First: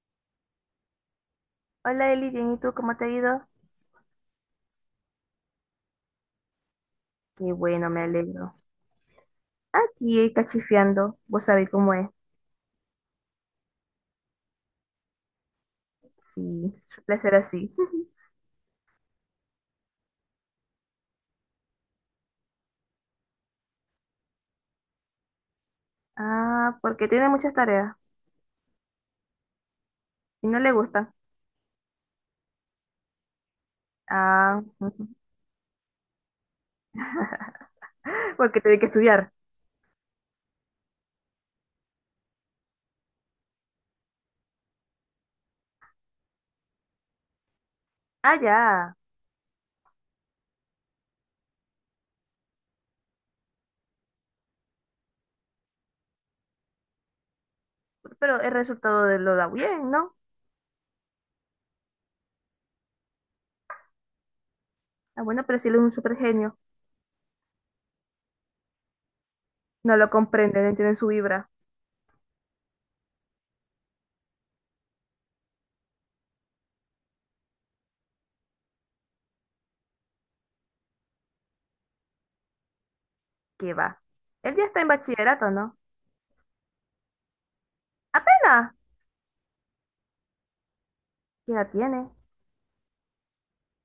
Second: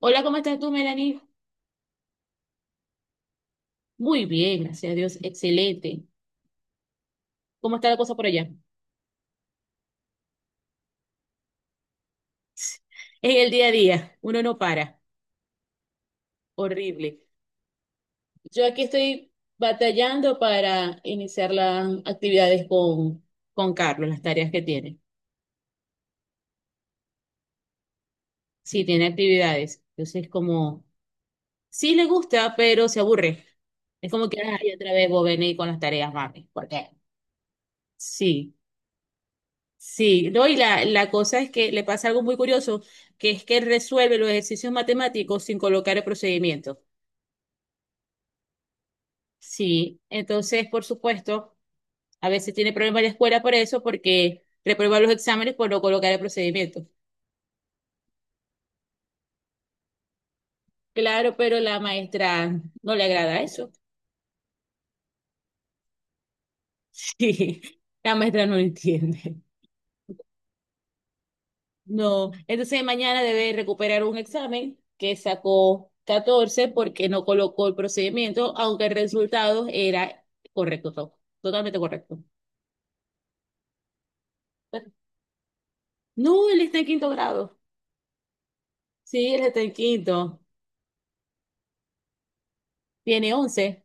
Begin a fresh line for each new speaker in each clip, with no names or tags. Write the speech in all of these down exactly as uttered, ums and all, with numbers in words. Hola, ¿cómo estás tú, Melanie?
Hola Eli, bien, ¿y tú cómo te ha ido?
Muy bien, gracias a Dios, excelente.
Qué
¿Cómo está
bueno,
la
me
cosa por allá?
alegro. Aquí eh, cachifiando, vos sabés cómo es.
En el día a día, uno no para,
Sí,
horrible.
suele ser así.
Yo aquí estoy batallando para iniciar las actividades con, con Carlos, las tareas que tiene.
Ah, porque tiene muchas tareas
Sí, tiene actividades. Entonces,
y no le
como,
gustan.
sí le gusta, pero se aburre. Es como que,
Ah,
ay, otra vez vos venís con las tareas, mami. ¿Por qué? Sí.
porque tiene que estudiar.
Sí, no, y la, la cosa es que le pasa algo muy curioso, que es que él resuelve los ejercicios matemáticos sin colocar el procedimiento.
Ah, ya.
Sí, entonces, por supuesto, a veces tiene problemas la escuela por eso, porque reprueba los exámenes por no colocar el procedimiento.
Pero el resultado de lo da bien, ¿no?
Claro, pero la maestra no le agrada eso.
Ah, bueno, pero si él es un super genio.
Sí, la maestra no lo entiende.
No lo comprende, no entiende su vibra.
No, entonces mañana debe recuperar un examen que sacó catorce porque no colocó el procedimiento, aunque el resultado era correcto, to- totalmente correcto.
¿Qué va? Él ya está en
Pero-
bachillerato, ¿no?
no, él está en quinto grado.
Apenas.
Sí, él está en quinto.
¿Qué edad tiene?
Tiene once.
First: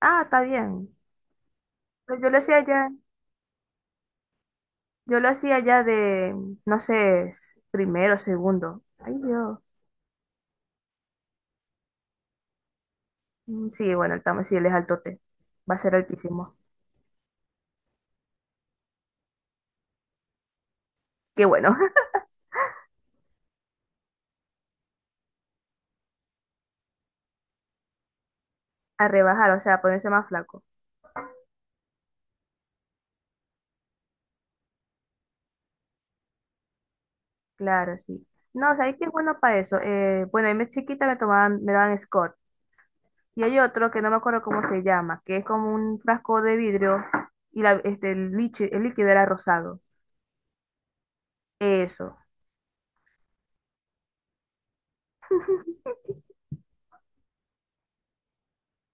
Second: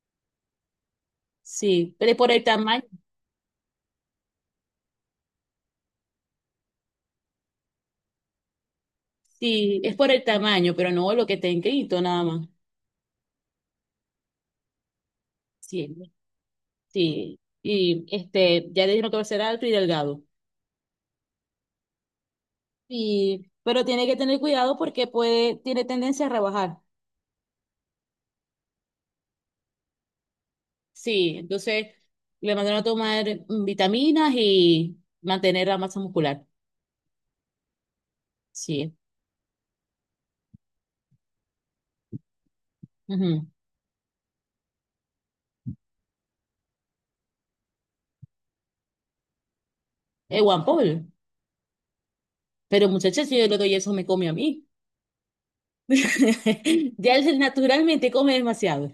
Ah, está bien.
Sí, pero es
Pero
por
yo lo
el
hacía
tamaño.
ya. Yo lo hacía ya de, no sé, s- primero, segundo. Ay, Dios.
Sí, es por el tamaño, pero no lo que está en quinto nada más.
Mm, sí, bueno, el tamaño, sí, él es altote. Va a
Sí,
ser altísimo.
sí. Y este, ya le dijeron que va a ser alto y delgado.
Qué bueno.
Y, pero tiene que tener cuidado porque puede, tiene tendencia a rebajar.
A rebajar, o sea, a ponerse más flaco.
Sí, entonces le mandaron a tomar mm, vitaminas y mantener la masa muscular.
Claro, sí. No,
Sí.
¿sabes qué es bueno para eso? Eh, bueno, a mí chiquita me tomaban, me daban Scott. Y
Ujú.
hay otro que no me acuerdo cómo se llama, que es como un frasco de vidrio y la, este, el, lichi- el líquido era rosado.
Es Juan Paul.
Eso.
Pero muchacha, si yo le doy eso, me come a mí. Ya él naturalmente come demasiado.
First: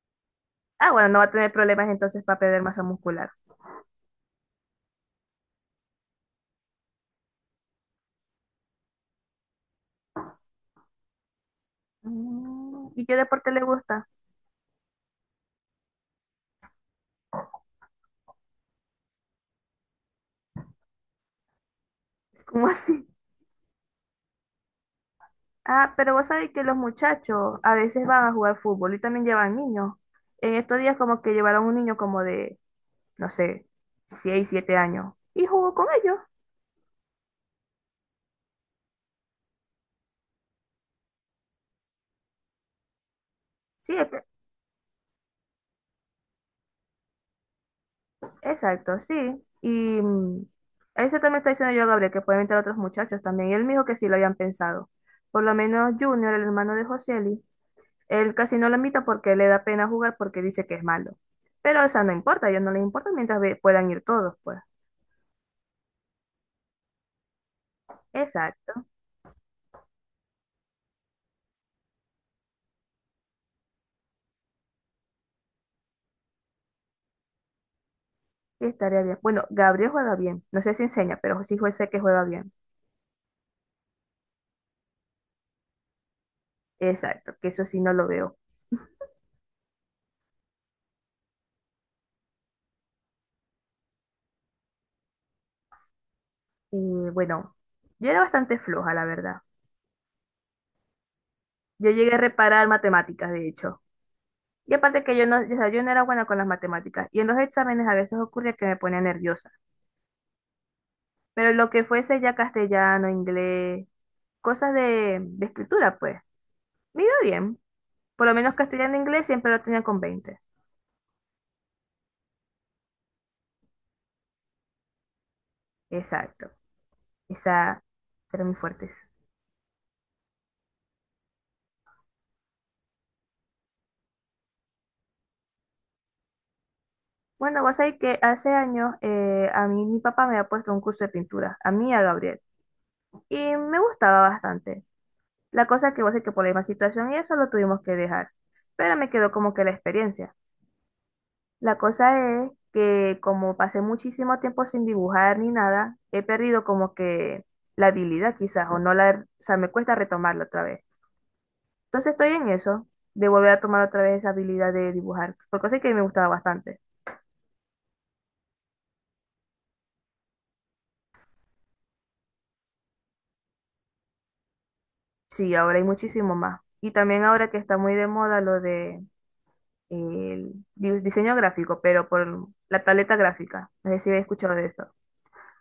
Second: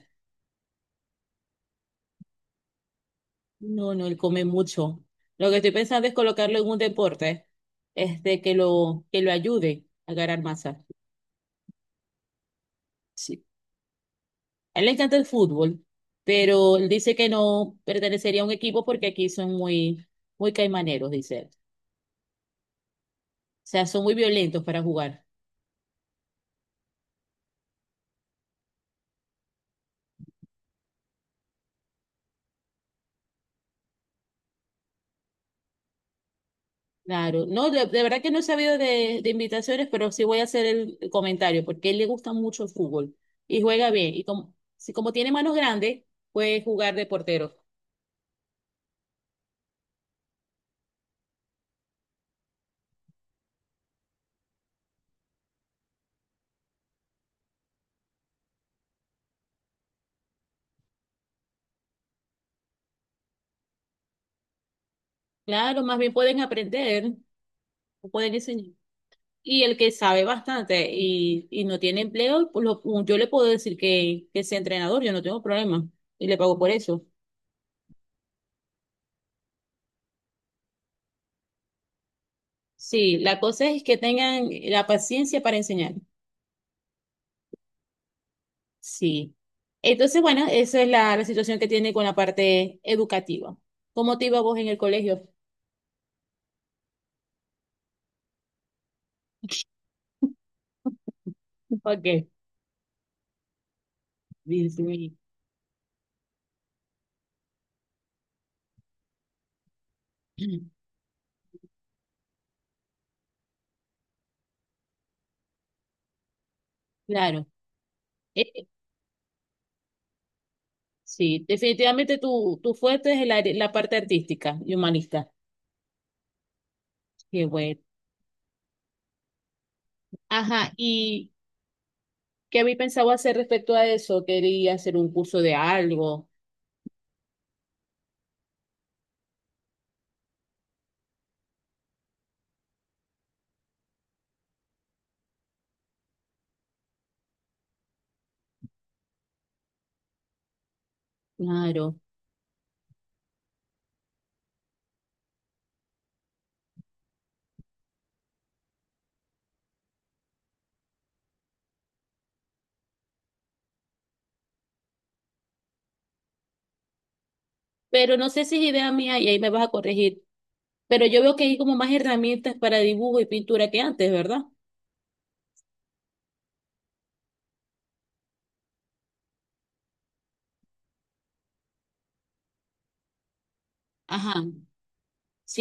Ah, bueno, no va a tener problemas entonces para perder masa muscular.
No, no, él come mucho. Lo que estoy pensando es colocarlo en un deporte, este, que lo, que lo ayude a ganar masa.
Mm, ¿y qué
Sí.
deporte le gusta?
A él le encanta el fútbol, pero él dice que no pertenecería a un equipo porque aquí son muy, muy caimaneros, dice él.
¿Cómo así?
Sea, son muy violentos para jugar.
Ah, pero vos sabés que los muchachos a veces van a jugar fútbol y también llevan niños. En estos días como que llevaron un niño como de, no sé, seis siete años y jugó con ellos.
Claro, no, de, de verdad que no he sabido de, de invitaciones, pero sí voy a hacer el, el comentario, porque a él le gusta mucho el fútbol y juega
Sí, es
bien. Y
que-
como, si como tiene manos grandes, puede jugar de portero.
exacto, sí. Y mm, eso también está diciendo yo a Gabriel, que pueden entrar otros muchachos también. Y él me dijo que sí lo habían pensado. Por lo menos Junior, el hermano de Joseli, él casi no lo invita porque le da pena jugar porque dice que es malo. Pero eso no importa, a ellos no les importa mientras ve- puedan ir todos, pues.
Claro, más bien pueden aprender, o pueden enseñar.
Exacto.
Y el que sabe bastante y, y no tiene empleo, pues lo- yo le puedo decir que, que sea entrenador, yo no tengo problema y le pago por eso.
Sí, estaría bien. Bueno, Gabriel juega bien. No sé si enseña, pero sí jue- sé que juega bien.
Sí, la cosa es que tengan la paciencia para enseñar.
Exacto, que eso sí no lo veo.
Sí. Entonces, bueno, esa es la, la situación que tiene con la parte educativa. ¿Cómo te iba vos en el colegio?
Y bueno, yo era bastante floja, la verdad. Yo
¿Para
llegué a
qué?
reparar matemáticas, de hecho. Y
Dios
aparte
mío.
que yo no, o sea, yo no era buena con las matemáticas. Y en los exámenes a veces ocurría que me ponía nerviosa. Pero lo que fuese ya castellano, inglés, cosas de, de escritura, pues, me iba
Claro.
bien. Por lo menos
Eh,
castellano e inglés siempre lo tenía con veinte.
sí, definitivamente tu, tu fuerte es la, la parte artística y humanista.
Exacto.
Qué bueno.
Esa eran mis fuertes.
Ajá, ¿y qué habéis pensado hacer respecto a eso? Quería hacer un curso de algo,
Bueno, vos sabés que hace años eh, a mí mi papá me ha puesto un curso de pintura, a mí y a Gabriel, y me gustaba bastante. La cosa es que vos sabés que por la misma situación y eso lo tuvimos que dejar, pero me quedó como que la experiencia. La
claro.
cosa es que como pasé muchísimo tiempo sin dibujar ni nada, he perdido como que la habilidad quizás, o no la, o sea, me cuesta retomarla otra vez. Entonces estoy en eso, de volver a tomar otra vez esa habilidad de dibujar, porque sé que me gustaba bastante.
Pero no sé si es idea mía y ahí me vas a corregir. Pero yo veo que hay como más herramientas para dibujo y pintura que antes, ¿verdad?
Sí, ahora hay muchísimo más. Y también ahora que está muy de moda lo de el di- diseño gráfico, pero por la tableta gráfica. No sé si habéis
Ajá,
escuchado de eso,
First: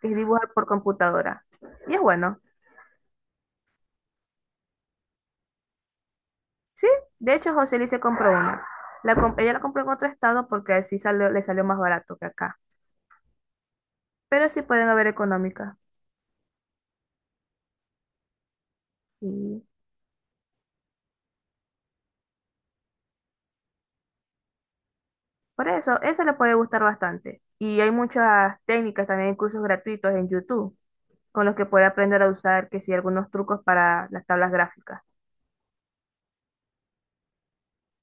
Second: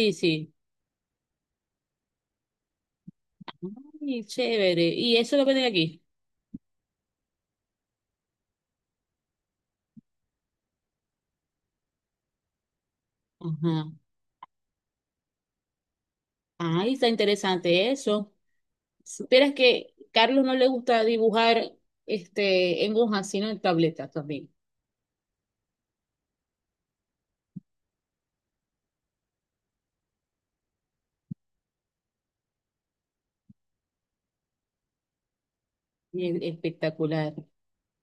que es dibujar
sí.
por computadora. Y es bueno.
Ay, chévere. Y eso lo venden aquí.
Sí, de hecho José Luis se compró una. La com- ella la compró en otro estado porque así salió, le salió más barato que acá.
Ajá.
Pero sí pueden haber económicas.
Ay, está interesante eso. Supieras
Y
que Carlos no le gusta dibujar este en hojas, sino en tabletas también.
por eso, eso le puede gustar bastante. Y hay muchas técnicas, también hay cursos gratuitos en YouTube con los que puede aprender a usar, que sí, algunos trucos para las tablas gráficas.
Bien, espectacular.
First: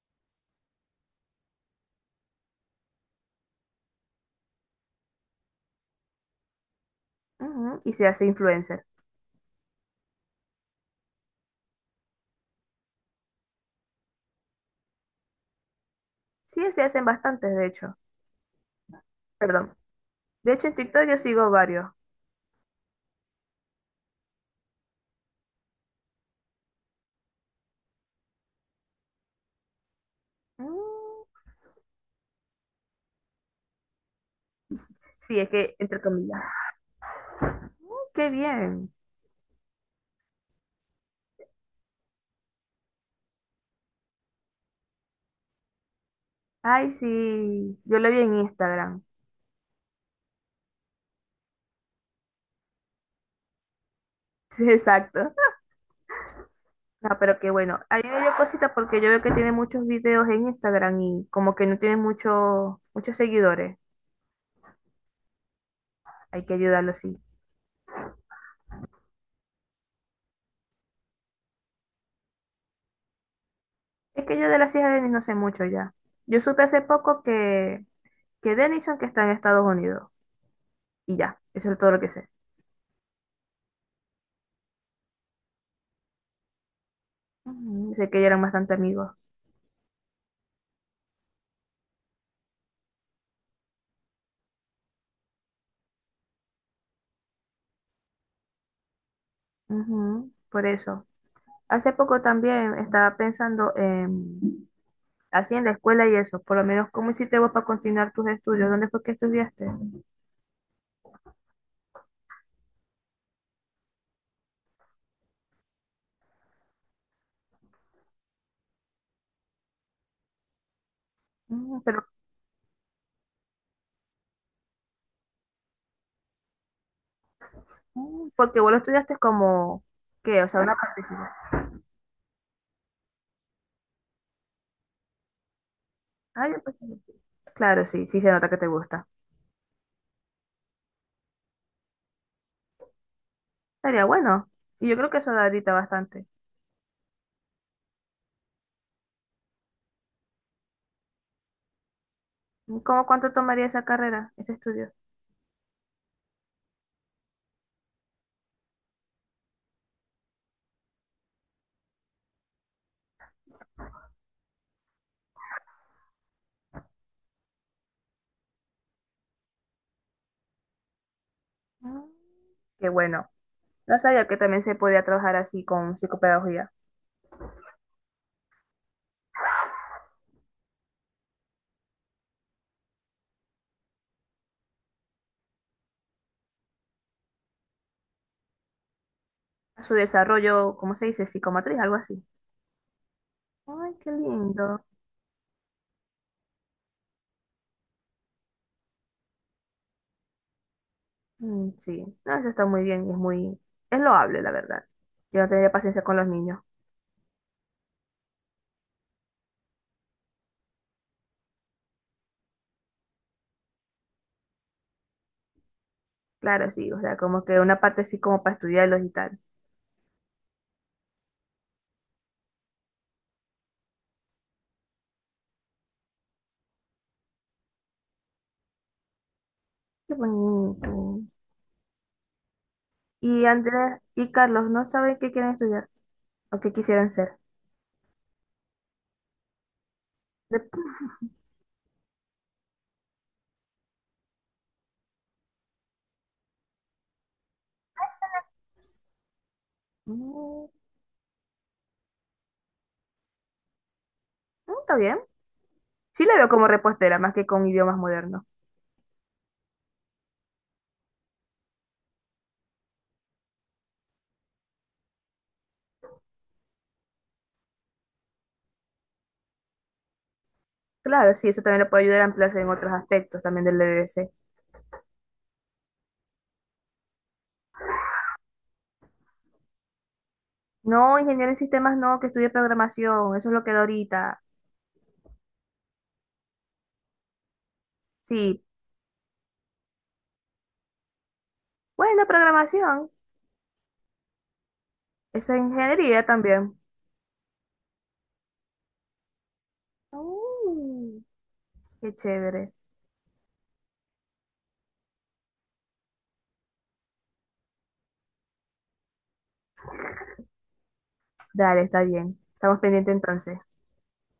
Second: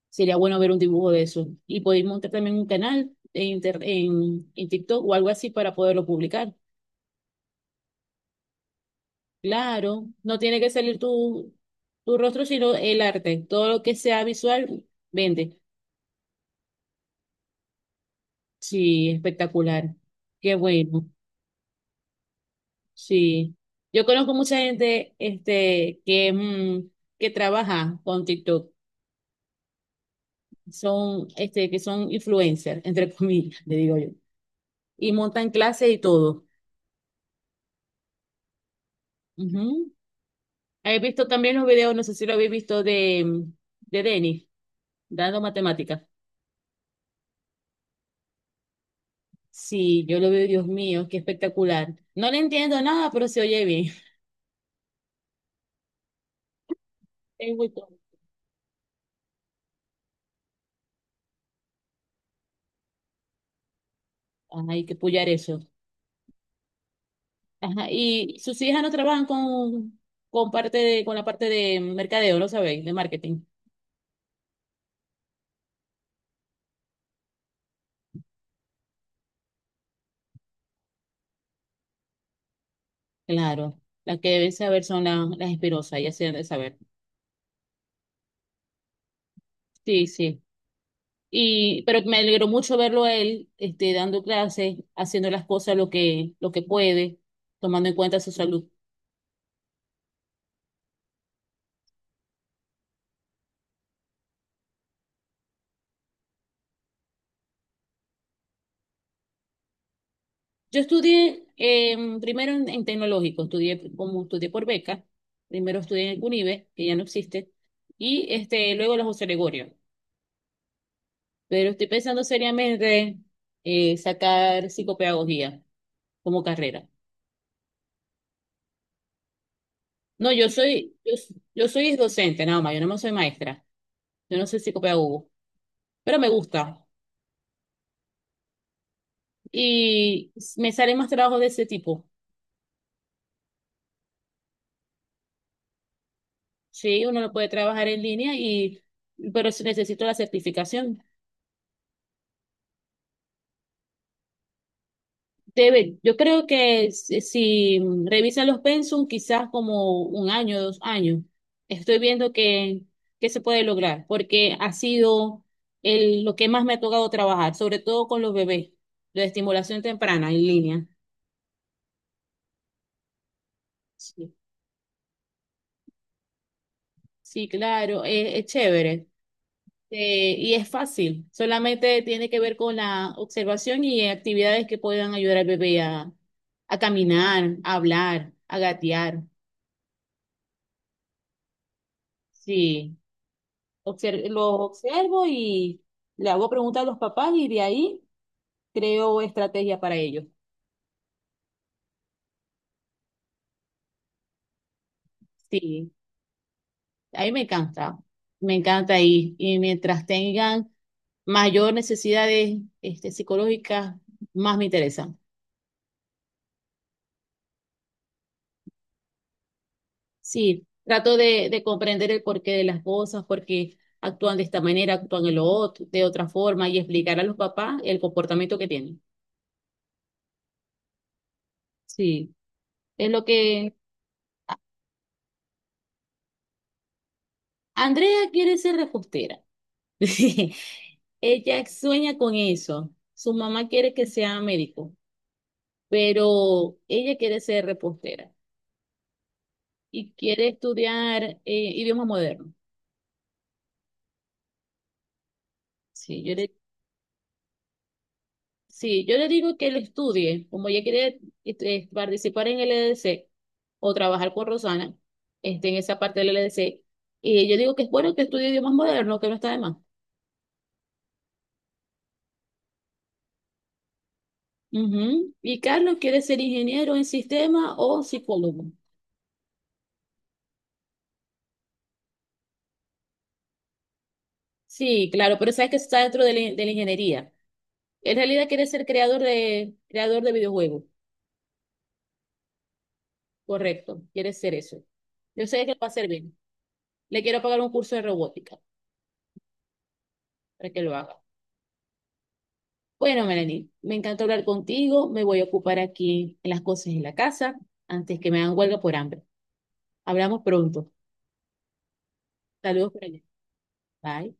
Sería bueno ver un dibujo de eso. Y poder montar también un canal en, inter- en, en TikTok o algo así para poderlo publicar.
Ujú, y se hace influencer.
Claro, no tiene que salir tu, tu rostro, sino el arte. Todo lo que sea visual, vende.
Sí, se hacen bastantes, de hecho.
Sí,
Perdón.
espectacular.
De
Qué
hecho, en TikTok
bueno.
yo sigo varios.
Sí, yo conozco mucha gente este, que, mm, que trabaja con TikTok,
Mm,
son, este, que son influencers, entre comillas, le digo yo, y
sí, es
montan
que,
clases y
entre comillas.
todo.
¡Qué bien!
Ujú. He visto también los videos, no sé si lo habéis visto, de, mm, de Denis, dando matemáticas.
Ay, sí. Yo lo vi en Instagram.
Sí, yo lo veo, Dios mío, qué espectacular. No le entiendo nada, pero se oye bien.
Sí, exacto. No, pero qué
Es muy
bueno. A
cómico.
mí me dio cosita porque yo veo que tiene muchos videos en Instagram y como que no tiene mucho, muchos seguidores.
Ay, que puyar eso.
Hay que ayudarlo, sí.
Ajá, y sus hijas no trabajan con, con parte de, con la parte de mercadeo, ¿lo sabéis? De marketing.
Es que yo de las hijas de Denis no sé mucho ya. Yo supe hace poco que, que Denison que está en Estados Unidos. Y ya, eso es todo lo que sé.
Claro. Las que deben saber son la- las espirosas, ya se deben saber.
Ujú, sé que ya eran bastante amigos.
Sí, sí. Y, pero me alegró mucho verlo a él, este, dando clases, haciendo las cosas lo que, lo que puede, tomando en cuenta su salud.
Ujú, por eso. Hace poco también estaba pensando en, así en la escuela y eso, por lo menos, ¿cómo hiciste vos para continuar tus estudios? ¿Dónde fue que estudiaste?
Yo estudié eh, primero en, en tecnológico, estudié como estudié por beca, primero estudié en el CUNIVE, que ya no existe, y este, luego en la José Gregorio. Pero
Mm,
estoy
pero,
pensando seriamente eh, sacar psicopedagogía como carrera.
mm, porque vos lo estudiaste como,
No,
¿qué?
yo
O sea, una
soy, yo,
participación.
yo soy docente nada más, yo no me soy maestra, yo no soy psicopedagogo, pero me
Ah, ya, pues,
gusta
claro, sí, sí se nota que te gusta.
y me salen más trabajos de ese tipo.
Estaría bueno. Y yo creo que eso da ahorita bastante.
Sí, uno lo puede trabajar en línea y, pero si necesito la certificación.
¿Cómo cuánto tomaría esa carrera, ese estudio?
Debe, yo creo que si, si mm, revisa los pensum, quizás como un año, dos años, estoy viendo que, que se puede lograr, porque ha sido el, lo que más me ha tocado trabajar, sobre todo con los bebés, la estimulación temprana en línea.
Mm, qué bueno. No sabía
Sí,
que también se podía trabajar así con psicopedagogía.
sí, claro, es, es chévere, eh, y es fácil, solamente tiene que ver con la observación y actividades que puedan ayudar al bebé a, a caminar, a hablar, a gatear.
A su desarrollo, ¿cómo se dice? Psicomotriz, algo así.
Sí.
Ay, qué
obser- lo
lindo.
observo y le hago preguntas a los papás y de ahí creo estrategia para ellos.
Mm, sí, no, eso está muy bien y es muy, es loable, la verdad. Yo no tendría
Sí,
paciencia con los niños.
ahí me encanta, me encanta ahí y mientras tengan mayor necesidades este, psicológicas, más me interesan.
Claro, sí, o sea, como que una parte así como para estudiarlos y tal.
Sí, trato de, de comprender el porqué de las cosas, por qué actúan de esta manera, actúan de lo otro, de otra forma y explicar a los papás el comportamiento que tienen.
Qué bonito.
Sí, es lo
Y
que
Andrés y Carlos no saben qué quieren estudiar o qué quisieran ser.
Andrea quiere ser repostera.
De-
Ella sueña con eso. Su mamá quiere que sea médico, pero ella quiere ser repostera y quiere
mm,
estudiar eh, idioma moderno.
está bien.
Sí,
Sí
yo
le veo
le,
como repostera, más que con idiomas modernos.
sí, yo le digo que lo estudie, como ella quiere este, participar en el E D C o trabajar con Rosana, este, en esa parte del E D C. Y yo digo que es bueno que estudie idiomas modernos, que no está de más.
Claro, sí, eso también le puede ayudar a ampliarse en otros aspectos también del D D C.
Ujú. Y Carlos quiere ser ingeniero en sistema o psicólogo.
No, ingeniero en sistemas no, que estudie programación, eso es lo que da ahorita.
Sí, claro, pero sabes que eso está dentro de la, de la ingeniería. En realidad
Sí,
quiere ser creador de, creador de videojuegos,
bueno, programación,
correcto, quiere ser eso. Yo
eso es
sé que lo va a hacer
ingeniería
bien.
también.
Le quiero pagar un curso de robótica para que lo haga.
Mm, qué chévere.
Bueno, Melanie, me encantó hablar contigo. Me voy a ocupar aquí en las cosas en la casa antes que me hagan huelga por hambre. Hablamos pronto.
Dale, está bien. Estamos
Saludos por
pendientes
allá.
entonces.
Bye.